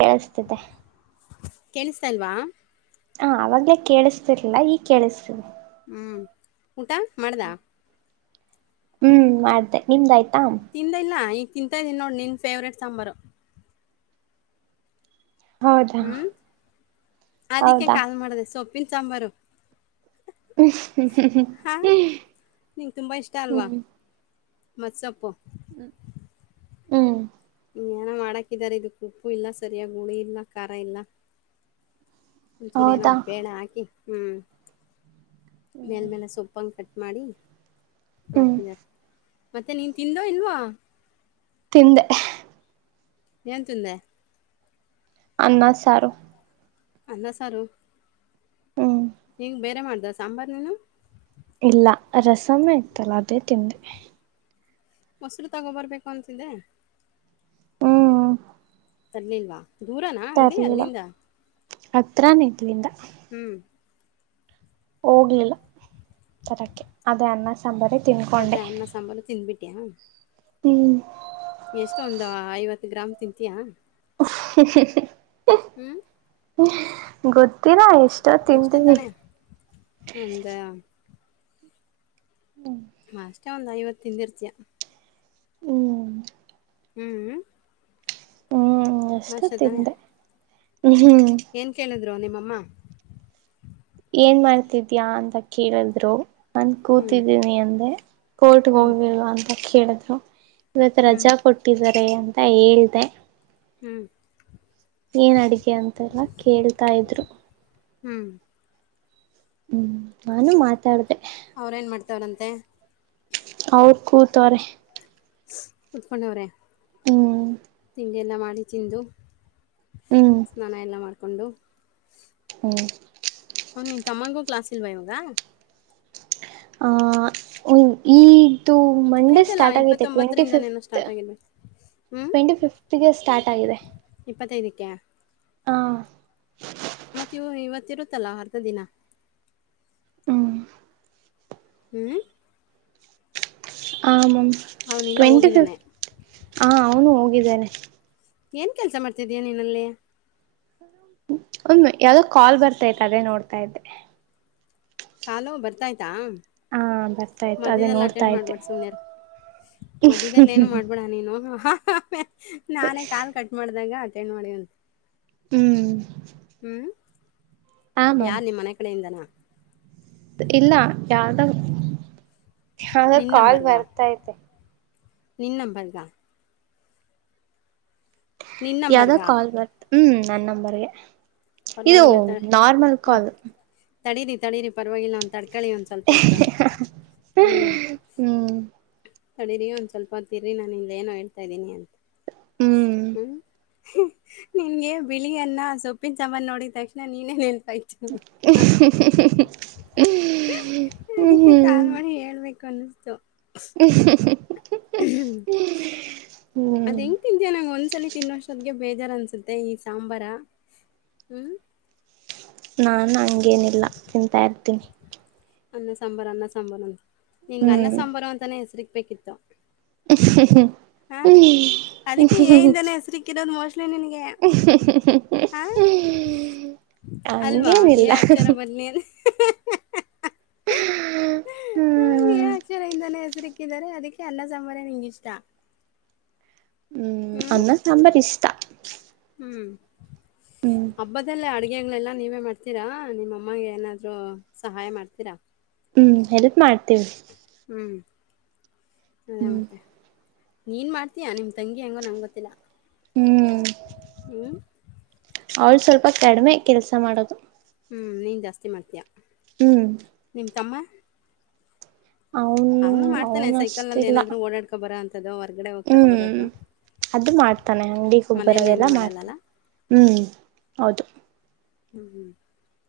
ಕೇಳಸ್ತಿದೆ ಕೇಳಸ್ತಿಲ್ವ ಹಾ ಅವಾಗ್ಲೇ ಕೇಳಿಸ್ತಿರ್ಲಾ ಈ ಕೇಳಿಸುತ್ತಿದೆ ಹ್ಮ್ ಊಟ ಮಾಡ್ದಾ ಹ್ಮ್ ಮಾಡ್್ದ ನಿಮ್ದಾಯ್ತು ತಿಂದ ಇಲ್ಲ ಈ ತಿಂತ್ದನು ನೋಡಿ ನಿನ್ನ ಫೇವ್ರೇಟ್ ಸಾಂಬಾರು ಹೌದಾ ಹ್ಮ್ ಅದಕ್ಕೆ ಹೌದಾ ಕಾಲ್ ಮಾಡಿದೆ ಸೊಪ್ಪು ಸಾಂಬಾರು ಹಾ ಹ್ಮ್ ಮಸಪ್ಪು ಹ್ಮ್ ಹ್ಮ್ ಏನ ಮಾಡಕಿದಿದ್ದಾರೆ ಇದ ಉಪ್ಪು ಇಲ್ಲ ಸರಿಯಾಗಿ ಗುಳಿ ಇಲ್ಲ ಖಾರ ಇಲ್ಲ ಒಂಚೂರಿ ಏನ ಹೌದಾ ಬೇಡ ಹಾಕಿ ಹ್ಮ್ ಮೇಲ್ ಮೇಲೆ ಸೊಪ್ಪಂಗ ಕಟ್ಟ ಮಾಡಿ ಹ್ಮ್ ಹಾಕಿದಿದ್ದಾರೆ ಮತ್ತೆ ನೀನ್ ತಿಂದೋ ಇಲ್ವಾ ತಿಂದೆ ಏನ್ಂತಿಂದೆ ಅನ್ನ ಸಾರು ಅನ್ನ ಸಾರು ಹ್ಮ್ ಹಂಗ ಬೇರೆ ಮಾಡ್ದ ಸಾಂಬಾರ್ ನೀನು ಇಲ್ಲ ರಸಮ್ಮ ಆಯತಲ್ಲ ಅದೇ ತಿಂದೆ ಮೊಸರು ತಗೋಬರ್ಬೇಕು ಅಂತಿದ್ದೆ ಹ್ಮ್ ತರ್ಲಿಲ್ಲವಾ ದೂರನಾ ಅಂಗಡಿ ಅಲ್ಲಿಂದ ಹತ್ರಾನ ಇಡ್ಲಿಂದ ಹ್ಮ್ ಹೋಗ್ಲಿಲ್ಲ ತರಕ್ಕೆ ಅದೇ ಅನ್ನ ಸಾಂಬಾರೆ ತಿನ್ಕೊಂಡೆ ಅದೇ ಅನ್ನ ಸಂಂಬಲು ತಿಿಂದಬಿಟಿ ಹ್ಮ್ ಎಷ್ಟ ಒಂದ್ ಐವತ್ತು ಗ್ರಾಮ್ ತಿಂತಯಾ ಹ [unintelligible] ಹ್ಮ್ ಗೊ ತ್ತೀರಾ ಎಷ್ಟ ಅಷ್ಟೇ ತಿಂತೀನಿ ತಾನೇ ಒಂದು ಅಷ್ಟೆ ಒಂದ್ ಐವತ್ತಿಂದಿರ್ತಿಯ ಹ್ಮ್ ಹ್ಮ್್ಮ ಹ್ಮ ಅಷ್ಟು ತಿಂದೆ ಹ್ಮ್ ಹ್ಮ್ ದ್ರು ನಿಮ್ಮಮ್ಮ ಏನ್ ಮಾಡ್ತಿದ್ಯಾ ಅಂತ ಕೇಳಿದ್ರು ನನ್ ಹ್ಮ್ ಕೂತಿದ್ದೀನಿ ಅಂದೆ ಕೋರ್ಟ್ಗೆ ಹ್ಮ್ ಹೋಗಿಲ್ವ ಅಂತ ಕೇಳಿದ್ರು ಇವತ್ತು ಹ್ಮ್ ರಜಾ ಕೊಟ್ಟಿದ್ದಾರೆ ಅನ್ ಅಂತ ಹೇಳ್ತೆ ಹ್ಮ್ ಏನ್ ಅಡಗೆ ಅಂತೆಲ್ಲ ಕೇಳ್ತಾ ಇದ್ರು ಹ್ಮ್ ಹ್ಮ್ ನಾನು ಮಾತಾಡ್ದ ಅವ್ರೇನ್ ಮಾಡ್ತವ್ರಂತೆ ಅವರು ಕೂತವ್ರೆ ಉತ್ಕೊಂಡ ಅವ್ರೇ ಹ್ಮ ತಿಂಡಿಯಲ್ಲ ಮಾಡಿ ತಿಂದು ಹ್ಮ್ ಸ್ನಾನ ಎಲ್ಲ ಮಾಡ್ ಕೊಂಡು ಹ್ಮ ನಿನ್ ತಮ್ಮಂಗು ಕ್ಲಾಸಿಲ್ವಾ ಇವಾಗ ಆ ಹೂ ಈ ಇದು ಮಂಡೇ ಆಯ್ತಲ್ಲ ಸ್ಟಾರ್ಟ್ ಆಗಿದೆ ಟ್ವೆಂಟಿ ಇಪ್ಪತ್ತೊಂಬತ್ತರಿಂದನೇನೋ ಫಿಫ್ತ್ ಸ್ಟಾರ್ಟ್ ಆಗಿರ್ಬೇಕು ಹ್ಞೂ ಟ್ವೆಂಟಿ ಫಿಫತ್ಗೆ ಸ್ಟಾರ್ಟ್ ಆಗಿದೆ ಇಪ್ಪತ್ತೈದಕ್ಕೆ ಹಾ ಮತ್ತೆ ಇ ಇವತ್ತ ಇರುತ್ತಲ್ಲ ಅರ್ಧ ದಿನ ಹ್ಮ್ ಹ್ಮ್ ಆ ಮಾಮ್ ಅವನಿಲ್ಲ ಟ್ವೆಂಟಿ ಹೋಗಿದ್ದಾನೆ ಫಿಫ್ತ್ ಹ ಅವ್ನು ಹೋಗಿದ್ದಾನೆ ಏನ್ ಕೆಲ್ಸ ಮಾಡ್ತಿದೀಯ ನೀನಲ್ಲಿ ಒ ಯಾವ್ದ ಕಾಲ್ ಬರ್ತೈತ್ ಅದೇ ನೋಡ್ತಾ ಇದ್ದೆ ಕಾಲು ಬರ್ತಾ ಇತ್ ಇತ್ತಾ ಹಾ ಬರ್ತಾ ಇತ್ತು ಅದೇ ಮಧ್ಯದಲ್ಲಿ ನೋಡ್ತಾ ಅಟೆಂಡ್ ಇದ್ದೆ ಮಾಡ್ಬೇಡ ಸುಮ್ನೆಾರ ಮದದಲ್ಲಿ ಏನು ಮಾಡ್ಬೇಡ ನೀನು ನಾನೇ ಕಾಲ್ ಕಟ್ ಮಾಡ್ದಾಗ ಅಟೆಂಡ್ ಮಾಡಿವಂತೆ ಹ್ಮ್ ಹಾ ಮ್ಯಾಮ್ ಯಾರ್ ನಿಮ್ ಮನೆ ಕಡೆಯಿಂದನ ಇಲ್ಲ ಯಾವ್ದ ಹಾಗ ಕಾಲ್ ಬರ್ತೈತೆ ನಿನ್ನಂಬರ್ದ ನಿನ್ ಯಾವ್ದೋ ನಂಬರ್ಗ ಕಾಲ್ ಬಂತ್ ಹ್ಮ್ ನನ್ನಂಬರ್ಗೆ ಇದು ಪರವಾಗಿಲ್ಲ ತ ಸಾಮಾನ್ಯ ಕರೆ ಹ್ಮ್ ಅದು ತಡೀರಿ ತಡೀರಿ ಪರವಾಗಿಲ್ಲ ಒಂದ ಕಳಿ ಒಂದ್ ಸ್ವಲ್ಪ ಆತ ಹ್ಮ್ ಹ್ಮ್ ತಡರಿ ಒಂದ್ ಸ್ವಲ್ಪ ತಿರಿ ನಾನು ಇಲ್ಲ ಏನೋ ಹೇಳ್ತಾ ಇದೀನಿ ಅಂತ ಹ್ಮ್ ಹ್ಮ [inaudible] [unintelligible] ನಿನ್ಗೆ ಬಿಳಿಯನ್ನ ಸೊಪ್ಪಿನ ನೋಡಿದ ತಕ್ಷಣ ನೀನೇನ್ ಆಯ್ತ ಹ್ಮ್ ಇದಕ್ಕೆ ಕಾಲ್ ಮಿ ಹೇಳ್ಬೇಕು [inaudible] [unintelligible] ಅನಿಸ್ತು ಹ [inaudible] ಹ್ಮ [unintelligible] [inaudible] ಅದ ಹೆಂಗ ತಿಂತಿಯಾ ನಂಗ್ ಒಂದ್ಸಲಿ ತಿನ್ನೋಷ್ಟದ್ಗೆ ಬೇರೆ ಬೇಜಾರು ಅನ್ಸುತ್ತೆ ಈ ಸಾಂಬಾರ ಹ್ಮ ನಾನ್ ಹಂಗೇನಿಲ್ಲ ಚಂತಾ ಇರ್ತೀನಿ ಅನ್ನ ಸಾಂಬಾರ ಅನ್ನ ಸಾಂಬಾರ ನಿಂಗ ಅನ್ನ ಸಾಂಬಾರ ಅಂತಾನೆ ಹೆಸರಿ ಪ್ಪೆ ಕತ್ತ [unintelligible] [inaudible] ಹ [inaudible] ಹಾ ಅದಕ್ಕೆ ಏ ಇಂದಾನೆ ಹೆಸರಿ ಕಿರೋದು ಮೋಸ್ಟ್ಲಿ ಗೆ ಅಲ್ವಾ ಹಂಗೇನಿಲ್ಲ ಅಕ್ಷರ ಬರ್ನ ಹ್ಮ್ ಅ ಅಕ್ಷರ ಇಿಂದಾನೇ [unintelligible] [inaudible] ಕ್ಕಿದಿದ್ದಾರೆ ಅದಕ್ಕೆ ಎಲ್ಲಾ ಸರ ನಿಂಗ ಇಷ್ಟ ಹ್ಮ್ ಅನ್ನ ಸಂಭರಿಷ್ಟ ಹ ಹ್ಮ್ ಹಬ್ಬದಲ್ಲಿ ಅಡಿಗೆ ಏನ್ ಎಲ್ಲಾ ನೀವೇ ಮಾಡ್ತೀರಾ ನಿಮ್ಮಮ್ಮಗೆ ಏನಾದ್ರು ಸಹಾಯ ಮಾಡ್ತೀರಾ ಹ್ಮ್ ಸಹಾಯ ಮಾಡ್ತೇವಿ ಹ್ಮ್ ಅದೇ ಹ್ಮ್ ಮತ್ತ [inaudible] ನೀನ್ ಮಾಡ್ತೀಯಾ ನಿಮ್ ತಂಗಿ ಹೆಂಗೋ ನಂಗ್ ಗೊತ್ತಿಲ್ಲಾ ಹ್ಮ ಅವಳ ಸ್ವಲ್ಪ ಕಡಿಮೆ ಕೆಲ್ಸ ಮಾಡೋದು. ಹ್ಮ ನೀನ್ ಜಾಸ್ತಿ ಮಾಡ್ತೀಯಾ. ಹ್ಮ್ ನಿಮ್ಮ ತಮ್ಮ ಅವನು ಮಾಡ್ತಾನೆ ಅವನು ಸೈಕಲ್ನಲ್ಲಿ ಅಷ್ಟಿಲ್ಲ ಏನಾದರೂ ಓಡಾಡ್ಕೊ ಬರೋ ಅಂಥದ್ದು ಹೊರ್ಗಡೆ ಹೋಗಿ ಹ್ಮ ತಗೊಬರೋದು. ಅದು ಮಾಡ್ತಾನೆ ಅಂಗಡಿ ಮನೇಲಿ ಏನು ಹೋಗ್ಬರೋದೆಲ್ಲಾ ಮಾಡಲ್ಲಲ್ಲ ಮಾಡ್ತಾನೆ ಹ್ಮ. ಹೌದು [inaudible]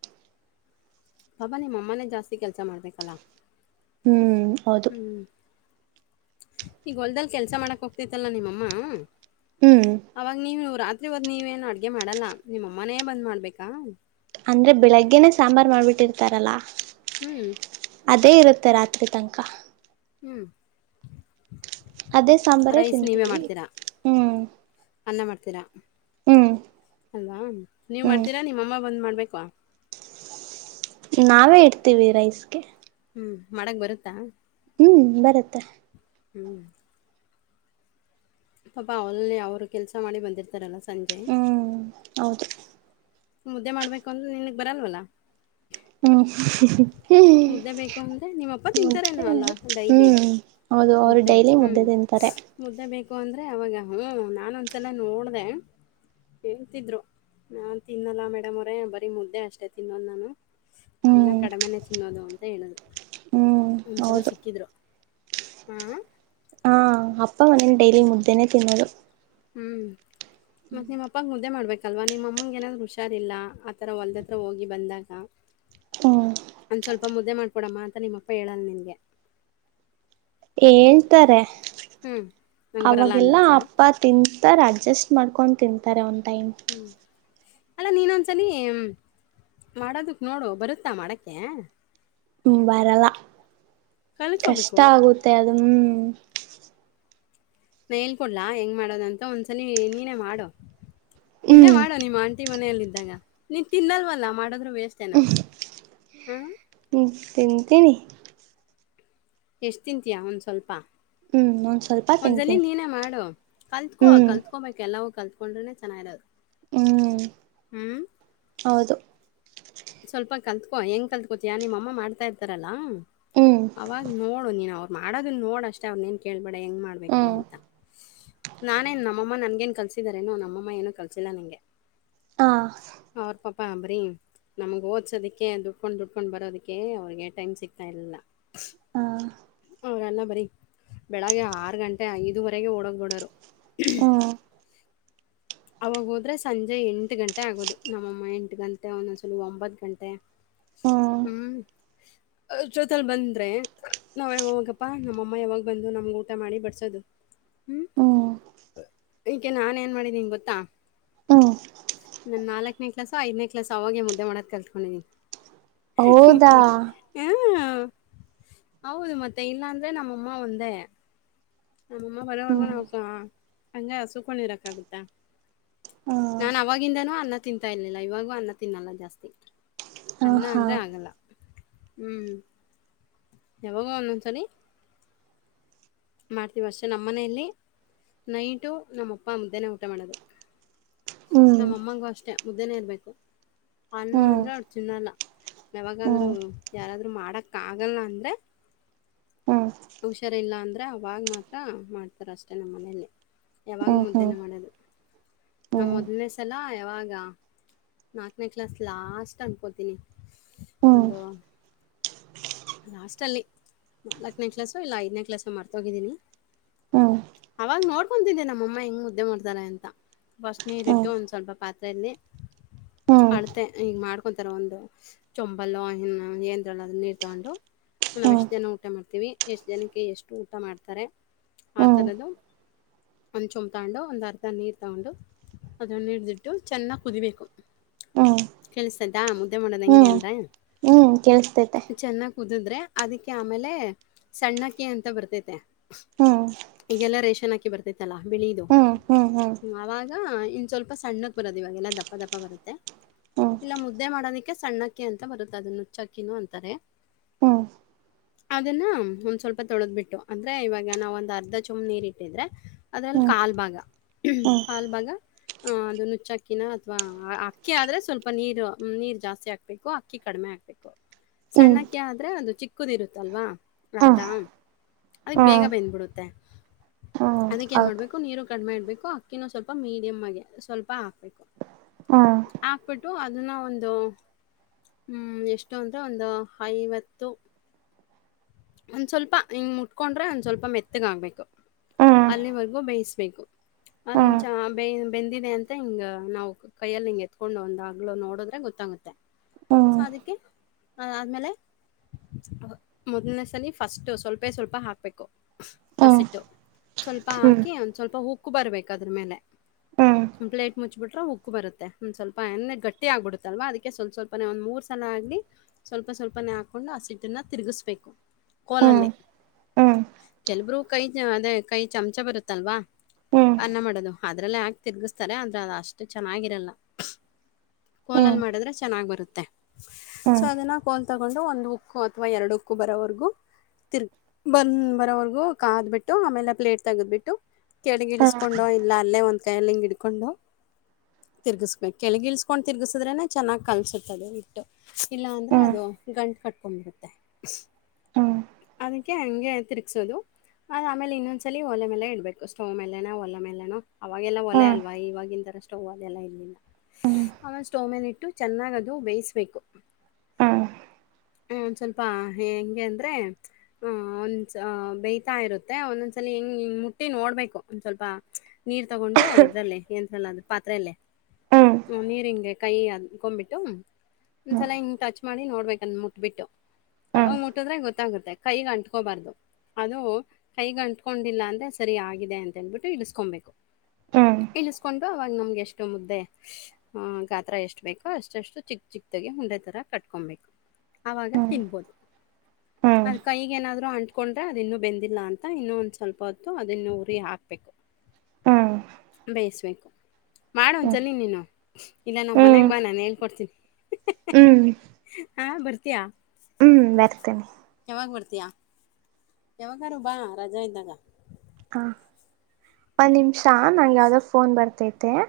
ಪಾಪ ನಿಮ್ಮ ಅಮ್ಮನೇ ಜಾಸ್ತಿ ಕೆಲ್ಸ ಮಾಡ್ಬೇಕಲ್ಲಾ. ಹ್ಮ ಹೌದು ಈಗ ಹೊಲ್ದಲ್ ಕೆಲ್ಸ ಮಾಡಕ್ ಹೋಗ್ತತ್ತಲ್ಲ ನಿಮ್ಮಮ್ಮ. ಹ್ಮ್ ಅವಾಗ ನೀನು ರಾತ್ ಇವಾಗ ನೀವೇನು ಅಡ್ಗೆ ಮಾಡಲ್ಲ ನಿಮ್ಮಮ್ಮನೇ ಬಂದ್ ಮಾಡ್ಬೇಕಾ. ಅಂದ್ರೆ ಬೆಳಗ್ಗೆನೆ ಸಾಂಬಾರ ಮಾಡ್ಬಿಟ್ಟಿರ್ತಾರಲ್ಲಾ. ಹ್ಮ ತ ರಾತ್ರಿ ತನಕಾ ಹ್ಮ ಅದೇ ಸಾಂಬಾರೇ ರೈಸ್ ನೀವೇ ತಿಂತೀವಿ ಮಾಡ್ತೀರಾ ಹ್ಮ್ ಅನ್ನ ಮಾಡ್ತೀರಾ ಹ್ಮ್ ಅಲ್ವಾ ನೀವು ಹ್ಮ್ ಮಾಡ್ತೀರಾ ನಿಮ್ಮಮ್ಮ ಬಂದು ಮಾಡಬೇಕೊ. ನಾವೇ ಇಡ್ತೀವಿ ರೈಸ್ಗೆ. ಹ್ಮ ಮಾಡಕ್ ಬರುತ್ತಾ. ಹ್ಮ್ ಬರುತ್ತೆ ಹ್ಮ ಪಾಪಾ ಅವಲ್ ಅವರು ಕೆಲ್ಸ ಮಾಡಿ ಬಂದಿರ್ತಾರಲ್ಲ. ಸಂಜೆ ಹ್ಮ್ ಹೌದು ಮುದ್ದೆ ಮಾಡ್ಬೇಕು ಅಂದ್ರೆ ನಿನ್ಗ್ ಬರಲ್ವಲ್ಲ. ಹ್ಮ್ ಮುದ್ದೆ ಬೇಕು ಅಂದ್ರೆ ನಿಮ್ಮಪ್ಪ ಮತ್ತೆ ತಿಂತಾರೇನೋ ಅಲ್ಲ ಡೈಲಿ ಹ್ಮ್ ಹೌದು ಅವರು ಮುದ್ದೆ ಡೈಲಿ ಮುದ್ದೆ ತಿಂತಾರೆ. ದ್ರೆ ಅವಾಗ ಹ್ಮ ನಾನ ಒಂದ್ಸಲ ನೋಡ್ದೆ ತಿಂತಿದ್ರು ನಾನ್ ತಿನ್ನಲ್ಲ ಮೇಡಮ್ ಅವರೇ ಬರೀ ಮುದ್ದೆ ಅಷ್ಟೇ ತಿನ್ನೋದ ನಾನು ಅನ್ನ ಹ್ಮ್ ಕಡಮೆನೇ ತಿನ್ನೋದು ಅಂತ ಹೇಳಿದರು. ಹ್ಮ್ ಒಂದ್ಸಲ ಹೌದು ಸಿಕ್ಕಿದ್ರು. ಹಾಹ ಹ ಅಪ್ಪ ಮನೆನ್ ಡೈಲಿ ಮುದ್ದೇನೆ ತಿನ್ನೋದು. ಹ್ ಮತ್ತು ನಿಮ್ಮಪ್ಪಗೆ ಮುದ್ದೆ ಮಾಡಬೇಕಲ್ವಾ ನಿಮ್ಮಮ್ಮನ ಏನಾದರೂ ಹುಷಾರಿಲ್ಲ ಆ ಥರ ಹೊಲ್ದತ್ರ ಹೋಗಿ ಬಂದಾಗ ಹ್ಮ್ ಒಂದು ಸ್ವಲ್ಪ ಮುದ್ದೆ ಮಾಡಿಕೊಡಮ್ಮ ಅಂತ ನಿಮ್ಮಪ್ಪ ಹೇಳಲ್ಲ ನಿನಗೆ ಹೇಳ್ತಾರೆ ನಂಗೆ ಬರಲ್ಲ ಅವಾಗೆಲ್ಲ ಅಂದ್ಬಿಡ್ತೀಯ ಅಪ್ಪ ತಿಂತಾರೆ ಅಡ್ಜಸ್ಟ್ ಮಾಡ್ಕೊಂಡು ತಿಂತ ತಾರೆ ಒಂದ್ ಟೈಮ ಅಲ್ಲ ನೀನೊಂದ್ಸಲಿ ಮಾಡೋದಕ ನೋಡು ಬರುತ್ತಾ ಮಾಡಕ್ಕೆ ಹ ಬರಲ್ಲ ಕಷ್ಟ ಕಲ್ಕೋಬೇಕು ಆಗುತ್ತೆ ಅದನ ಹ್ಮ ನಾನು ಹೇಳ್ಕೊಡ್ಲಾ ಹೆಂಗ್ ಮಾಡೋದಂತ ಒಂದ್ಸಲ ನೀನೇ ಮಾಡು ಇಲ್ಲೇ ಹ್ಮ್ ಮಾಡು ನಿಮ್ಮ ಆಂಟಿ ಮನೆಯಲ್ಲಿ ನೀನ್ ತಿನ್ನಲ್ವಲ್ಲ ಮಾಡೋ ವೇಸ್ಟೇನ ಹ ಹ್ಮ್ ತಿಂತೀನಿ ಎಷ್ಟ್ ತಿಂತೀಯಾ ಒಂದ್ ಸ್ವಲ್ಪ ಹ್ಮ ಒಂದ್ ಸ್ವಲ್ಪ ಒಂದ ಸಲಿ ತಿಂತೀನಿ ನೀನೇ ಮಾಡು ಕಲ್ತ್ಕೋ ಹ್ಮ್ ಕಲ್ತ್ಕೋಬೇಕು ಎಲ್ಲವೂ ಕಲತಕೋ ಕೊಂಡ್ರೆನೇ ಚೆನ್ನಾಗಿರೋದು ಹ್ಮ್ ಹ್ಮ್. ಹೌದು ಸ್ವಲ್ಪ ಕಲ್ತ್ಕೋ ಹೆಂಗ್ ಕಲ್ತ್ಕೋತಿಯಾ ನಿಮ್ಮ ಅಮ್ಮ ಮಾಡ್ತಾ ಇರ್ತಾರಲ್ಲಾ ಹ್ಮ್ ಅವಾಗ್ ನೋಡು ನೀನ್ ಅವರ ಮಾಡೋದನ್ನ ನೋಡ್ ಅಷ್ಟೇ ಅವರ್ನೆನ ಕೇಳಬೇಡ ಬೇಡ ಹೆಂಗೆ ಮಾಡಬೇಕು ಹ್ಮ್ ಅಂತ ನಾನೇನ್ ನಮ್ಮಮ್ಮ ನನ್ಗೇನ್ ಕಲ್ಸಿದಾರೇನು ನಮ್ಮಮ್ಮ ಏನು ಕಲ್ಸಿಲ್ಲ ನಂಗೆ ಹಾ ಬರಿ ನಮ್ಗ ಓದ್ಸೋದಕ್ಕೆ ದುಡ್ಕೊಂಡ ದುಡ್ಕೊಂಡ ಬರೋದಕ್ಕೆ ಅವ್ರಿಗೆ ಟೈಮ್ ಸಿಗ್ತಾ ಇರಲಿಲ್ಲ ಹಾ [inaudible] ಅವರೆಲ್ಲ ಬರೀ ಬೆಳಿಗ್ಗೆ ಆರುಗಂಟೆ ಐದುವರೆಗೆ ಓಡೋಗ್ಬಿಡೋರು [unintelligible] ಹ್ಮ್ ಅವಾಗ ಹೋದ್ರೆ ಸಂಜೆ ಎಂಟ ಗಂಟೆ ಆಗೋದು ನಮ್ಮಮ್ಮ ಎಂಟ ಗಂಟೆ ಒಂದೊಂದ್ಸಲಿ ಒಂಬತ್ತು ಗಂಟೆ ಹ್ಮ್ ಜೊತಲ್ಲಿ ಬಂದ್ರೆ ಹ್ಮ ಅದಕ್ಕೆ ನಾನ್ ಏನ್ ಮಾಡಿದ್ದಿನಿ ಗೊತ್ತಾ? ಹ ನಾಲ್ಕನೇ ಕ್ಲಾಸೊ ಐದನೇ ಕ್ಲಾಸೊ ಆವಾಗ್ಲೇ ಅಡ್ಗೆ ಮಾಡೋದು ಕಲ್ತ್ಕೊಂಡಿದ್ದನಿ ಹಃ ಹೌದಾ ಹಃ ಹ ಯಾ ಹೌದು ಮತ್ತೆ ಇಲ್ಲಾಂದ್ರೆ ನಮ್ಮಮ್ಮ ಒಂದೇ ನಮ್ಮಮ್ಮ ಬರೋವರ್ಗೂ ಹ್ಮ್ ನಾವುಕ ಹಂಗೆ ಹಸೂಕೊಂಡಿರಕ್ಕಾಗುತ್ತಾ ಹ ನಾ ಅವಾಗಿಂದಾನೂ ಅನ್ನ ತಿಂತಾ ಇರರ್ಲಿಲ್ಲ ಇವಾಗೂ ಅನ್ನ ತಿನ್ನಲ್ಲ ಜಾಸ್ತಿ ಹ ಅನ್ನ ಹಾ ಅಂದೆ ಆಗಲ್ಲ ಹ್ಮ್ ಯಾವಾಗೋ ಒಂದೊಂದು ಸರಿ ಮಾಡ್ತೀವಿ ಅಷ್ಟೇ ನಮ್ಮನೆಯಲ್ಲಿ ನೈಟು ನಮ್ಮಪ್ಪ ಮುದ್ದೆನೇ ಊಟ ಮಾಡೋದು ಹ್ಮ್ ನಮ್ಮಮ್ಮಂಗೂ ಅಷ್ಟೆ ಮುದ್ದೆನೇ ಇರಬೇಕು ಅನ್ನ ಹ್ಮ್ ಅಂದ್ರೆ ಅವಳ್ ತ್ತಿನ್ನಲ್ಲ ಯಾವಾಗಾದ್ರೂ ಹ್ಮ್ ಯಾರಾದ್ರರು ಮಾಡಕ್ಕ ಆಗಲ್ಲ ಅಂದ್ರೆ ಹ್ಮ್ ಹುಷಾರ ಇಲ್ಲ ಅಂದ್ರ ಅವಾಗ ಮಾತ್ರ ಮಾಡ್ತಾರೆ ಅಷ್ಟೇ ನಮ್ಮನೆಯಲ್ಲಿ ಯಾವಾಗು ಹ್ಮ್ ಹ್ಮ್ ಹ್ಮ್ ಮುದ್ದೇನೆ ಮಾಡೋದು ಮೊದ್ನೇ ಸಲ ಯಾವಾಗ ನಾಕನೇ ಕ್ಲಾಸ್ ಲಾಸ್ಟ್ ಅನ್ಕೋತೀನಿ ಹ್ಮ್ ಒಂದು ಲಾಸ್ಟ ಅಲ್ಲಿ ನಾಲ್ಕನೇ ಕ್ಲಾಸು ಇಲ್ಲ ಐದನೇ ಕ್ಲಸ್ು ಮರ್ತೋಗಿದ್ದೀನಿ ಹ್ಮ್ ಹ್ಮ್ ಅವಾಗ ನೋಡ್ಕೊತಿದ್ದೆ ನಮ್ಮಮ್ಮ ಹೆಂಗ್ ಮುದ್ದೆ ಮಾಡ್ತಾರೆ ಅಂತ ಫಸ್ಟ್ ಹ್ಮ್ ಹ್ಮ್ ನೀರಿಟ್ಟು ಒಂದ ಸ್ವಲ್ಪ ಪಾತ್ರೆಯಲ್ಲಿ ಅಡ್ತೆ ಹಿಗ ಮಾಡ್ಕ ಒಂಂತರ ಒಂದು ಚೊಂಬಲ್ಲ ಎಂದ್ರಲೋ ಆಗ್ಲೀ ತಾಂಡು ನಾವ ಎಷ್ಟು ಜನ ಊಟ ಮಾಡ್ತವಿ ಎಷ್ಟು ಜನಕ್ಕೆ ಎಷ್ಟು ಊಟ ಮಾಡ್ತಾರೆ ಆ ಹ್ಮ್ ಥರದ್ದು ಒಂದು ಚುಮ ತಗೊಂಡು ಒಂದು ಅರ್ಧ ನೀರು ತಗೊಂಡು ಅದನ್ನು ಹಿಡಿದಿಟ್ಟು ಚೆನ್ನಾಗಿ ಕುದಿಬೇಕು ಹ್ಮ್ ಕ್ಕೆಳ್ಸತ ಇದ್ದಾ ಮುದ್ದೆ ಮಾಡೋದ ಹೆಂಗಗೆ ಹ್ಮ್ ಅಂದ್ರ ಹ್ಮ್ ಕೇಳಿಸತೈತೆ ಕುದಿದ್ರೆ ಅದಕ್ಕೆ ಆಮೇಲೆ ಸಣ್ಣಕಿ ಅಂತ ಬರ್ತೇತೆ ಹ್ಮ್ ಹಿಗೆಲ್ಲ ರೇಶ್ಮ ಚೆನ್ನಕ್ಕಿ ಬರ್ತೈತ್ತಲ್ಲ ಬೆಳಿಯದು ಹ್ಮ್ ಹ್ಮ್ ಆವಾಗ ಇನ್ನು ಸ್ವಲ್ಪ ಸಣ್ಣಕ್ಕೆ ಬರೋದು ಇವಾಗೆಲ್ಲ ದಪ್ಪ ದಪ್ಪ ಬರುತ್ತೆ ಹ್ಮ್ ಇಲ್ಲ ಮುದ್ದೆ ಮಾಡೋದಕ್ಕೆ ಸಣ್ಣ ಅಕ್ಕಿ ಅಂತ ಬರುತ್ತೆ ಅದು ನುಚ್ಚಕ್ಕಿನೂ ಅಂತಾರೆ ಹ್ಮ್ ಹ್ಮ್ ಅದನ್ನ ಒಂದ್ ಸ್ವಲ್ಪ ತೊಳೆದ್ಬಿಟ್ಟು ಅಂದ್ರೆ ಇವಾಗ ನಾವ ಒಂದ್ ಅರ್ಧ ಚಮ ನೀರ್ ಇಟ್ಟಿದ್ರೆ ಅದ್ರಲ್ಲಿ ಹ್ಮ್ ಹ್ಮ್ ಕಾಲ್ ಭಾಗ ಕಾಲ್ ಭಾಗ ಅಹ ಅದು ನುಚ್ಚ ಅಕ್ಕಿನ ಅಥವಾ ಅಕ್ಕಿ ಆದ್ರೆ ಸ್ವಲ್ಪ ನೀರು ನೀರ್ ಜಾಸ್ತಿ ಹಾಕ್ಬೇಕು ಅಕ್ಕಿ ಕಡಿಮೆ ಆಾಕ್ಬೇಕು ಹ್ಮ್ ಸಣ್ಣಕ್ಕೆ ಆದ್ರೆ ಅದು ಚಿಕ್ಕದಿ ಇರುತ್ತಲ್ವಾ ಅರ್ಧ ಹ್ಮ್ ಅದಕ್ ಬೇಗ ಹ್ಮ್ ಹ್ಮ್ ಬೆಂದ್ಬಿಡುತ್ತೆ ಅದಕ್ ಏನ್ ಹೌದು ಮಾಡ್ಬೇಕು ನೀರು ಕಡಿಮೆ ಇಡ್ಬೇಕು ಇನೊಂದು ಸ್ವಲ್ಪ ಮೀಡಿಯಮ್ಿ ಸ್ವಲ್ಪ ಹಾಕ್ಬೇಕು ಹ್ಮ್ ಹಾಕ್ಬಿಟ್ಟು ಅದನ್ನ ಒಂದು ಎಷ್ಟು ಅಂದ್ರೆ ಒಂದು ಐವತ್ತು ಒಂದು ಸ್ವಲ್ಪ ಹಿಂಗೆ ಮುಟ್ಕೊಂಡ್ರೆ ಒಂದು ಸ್ವಲ್ಪ ಮೆತ್ತಗಾಗಬೇಕು ಹ್ಮ್ ಅಲ್ಲಿವರೆಗೂ ಬೇಯಿಸ್ಬೇಕು ಅಲ್ಲಿ ಹ್ಮ್ ಚೇಯ ಬೆಂದಿದೆ ಅಂತ ಹಿಗೆ ನಾವು ಕೈಯ್ಯಲ್ಲಿ ಹಿಂಗೆ ಎತ್ಕೊಂಡು ಒಂದು ಹಗ್ಗಳು ನೋಡಿದ್ರೆ ಗೊತ್ತಾಗುತ್ತೆ ಸೊ ಹ್ಮ್ ಅದಕ್ಕೆ ಹ್ಮ ಆಮೇಲೆ ಮೊದ್ಲನೇ ಸಲ ಫಸ್ಟ್ ಸ್ವಲ್ಪೇ ಸ್ವಲ್ಪ ಹಾಕ್ಬೇಕು ಹ್ಮ್ ಹ್ಮ್ ಹ್ಮ್ ಹ್ಮ್ ಹಸಿಟ್ಟು ಸ್ವಲ್ಪ ಹಾಕಿ ಒಂದ ಸ್ವಲ್ಪ ಉಪ್ಪ ಕ್ಕು ಬರ್ಬೇಕು ಅದ್ರ ಮೇಲೆ ಪ್ಲೇಟ್ ಮುಚ್ಚ ಬ ಬಿಟ್ರೆ ಉಕ್ಕು ಬರುತ್ತೆ ಒಂದ್ ಸ್ವಲ್ಪ ಎಣೆ ಗಟ್ಟಿ ಆಗ್ಬಿಡುತ್ತಲ್ವಾ ಅದಕ್ಕೆ ಸ್ವಲ್ಪ ಸ್ವಲ್ಪ ಒಂದ್ ಮೂರ್ ಸಲ ಆಗ್ಲಿ ಸ್ವಲ್ಪ ಸ್ವಲ್ಪನೇ ಹಾಕ್ಕೊಂಡು ಆಸಿಡನ್ನು ತಿರುಗಿಸ್ಬೇಕು ಕೋಲಲ್ಲೇ ಹ್ಮ್ ಹ್ಮ್ ಹ್ಮ್ ಹ್ಮ್ ಕೆಲಬರು ಕೈ ಅದೇ ಕೈ ಚಮಚ ಬರುತ್ತಲ್ವಾ ಅನ್ನ ಮಾಡೋದು ಅದರಲ್ಲೇ ಹಾಕಿ ತಿರುಗಿಸ್ತಾರೆ ಆದರೆ ಅದು ಅಷ್ಟು ಚೆನ್ನಾಗಿರಲ್ಲ ಕೋಲಲ್ ಹ್ಮ್ ಮಾಡಿದ್ರೆ ಚೆನ್ನಾಗ್ ಬರುತ್ತೆ ಹ್ಮ್ ಸಾಧನ ತಗೊಂಡು ಒಂದು ಉಕ್ಕು ಅಥವಾ ಎರಡು ಉಕ್ಕು ಬರೋವರೆಗೂ ತಿರ್ ಬ ಬರೋವರೆಗೂ ಕಾದ್ಬಿಟ್ಟು ಆಮೇಲೆ ಪ್ಲೇಟ್ ತಗದ್ಬಿಟ್ಟು ಕೆಡಗಿಡಿಸಕೊಂಡೋ ಇಲ್ಲ ಅಲ್ಲೇ ಒ ಕೈಯಲ್ಲಿಂಗ ಇಡ್ಕೊಂಡು ತಿರ್ಗಿಸಬೇಕು ಕೆಳಗಿಳಸ್ಕೊಂಡು ತಿರ್ಗಸಿದ್ರೆನೆ ಚೆನ್ನಾಗ್ ಕಲಸುತ್ತದೆ ಇಟ್ಟು ಇಲ್ಲ ಅಂದ್ರ ಅ ಹ್ಮ್ ಅದು ಗಂಟು ಕಟ್ಕೊಂಡಂಬಿರುತ್ತೆ ಹ್ಮ್ ಅದಕ್ಕೆ ಹಂಗೆ ತಿರುಗ್ಸೋದು ಅದು ಆಮೇಲೆ ಇನ್ನೊಂದ್ಸಲ ಒಲೆ ಮೇಲೆ ಇಡ್ಬೇಕು ಸ್ಟವ್ ಮೇಲೆೇನೋ ಒಲೆ ಮೇಲೆನೋ ಅವಾಗೆಲ್ಲ ಒಲೆ ಅಲ್ವಾ ಇವಾಗಿನಥರ ಸ್ಟವ್ ಒಲೆಲ್ಲ ಇರಲಿಲ್ಲ ಆಲೆ ಸ್ಟವ್ ಮೇಲೆ ಇಟ್ಟು ಚೆನ್ನಾಗ್ ಅದು ಬೇಯಿಸ್ಬೇಕು ಒಂದ್ ಸ್ವಲ್ಪ ಹೆಂಗೆ ಅಂದ್ರೆ ಆಹ ಒಂದ್ಸ ಬೇಯ್ತಾ ಇರುತ್ತೆ ಒಂದೊಂದ್ಸಲ ಹೆಂಗ್ಂಗ್ ಮುಟ್ಟಿ ನೋಡ್ಬೇಕು ಒಂದ್ ಸ್ವಲ್ಪ ನೀರ್ ತಗೊಂಡು ಇದ್ದಲ್ಲೇ ಏನ್ ಸಲ ಅದು ಪಾತ್ರೆಯಲ್ಲೇ ಹ ನೀರಿಂಗೆ ಕೈ ಅದಕೊಬಿಟ್ಟು ಸಲ [inaudible] ಮಾಡಿ ನೋಡ್ಬೇಕಂದ ಮುಟ್ಬಿಟ್ಟು ಅವಗ್ ಮುಟ್ಟಿದ್ರೆ ಗೊತ್ತಾಗುತ್ತೆ ಕೈಗೆ ಅಂಟ್ಕೋಬಾರ್ದು ಅದು ಕೈಗೆ ಅಂಟ್ಕೊಂಡಿಲ್ಲ ಅಂದ್ರೆ ಸರಿ ಆಗಿದೆ ಅಂತೇಳ್ಬಿಟ್ಟು ಇಳಿಸಕೊಬೇಕು ಇಲಿಸಕೊಂಡು ಅವಾಗ ನಮ್ ಎಷ್ಟು ಮುದ್ದೆ ಆ ಗಾತ್ರ ಎಷ್ಟು ಬೇಕೋ ಅಷ್ಟೆಷ್ಟು ಚಿಕ್ ಚಿಕ್ ದಗಿ ಉಂಡೆತರ ಕಟ್ಕೊಬೇಕು ಅವಾಗ ತಿನ್ಬೋದು ಅದ್ ಕೈಗ ಏನಾದ್ರೂ ಅಂಟ [unintelligible] ಕೊಂಡ್ರೆ ಅದ ಇನ್ನು ಬೆಂದಿಲ್ಲ ಅಂತ ಇನ್ನು ಒಂದ್ ಸ್ವಲ್ಪ ಹೊತ್ತು ಅದನ್ನು ಉರಿ ಹಾಕ್ಬೇಕು ಬೇಯಸ್ಬೇಕು ಮಾಡೋ ಒಂದಸಲ ನೀನು ಇಲ್ಲ ನಮ್ಮ್ ಮನೆ ಬಾ ನಾನು ಏನ್ ಕೊಡ್ತೀನಿ ಹಾ ಬರ್ತ ತ್ಯ [unintelligible] ಹ್ಮ್ ಬರ್ತೇನೆ ಯಾವಾಗ ಬರ್ತೀಯಾ ಯವಾಗಾರು ಬಾ ರಜ ಇದಂದಾಗ ಹಾ ಮ ನಿಮ ಶಾ [unintelligible] ನಂಗೆ ಯಾವ್ದ್ ಫೋನ್ ಬರ್ತೈತಿ ಹೈ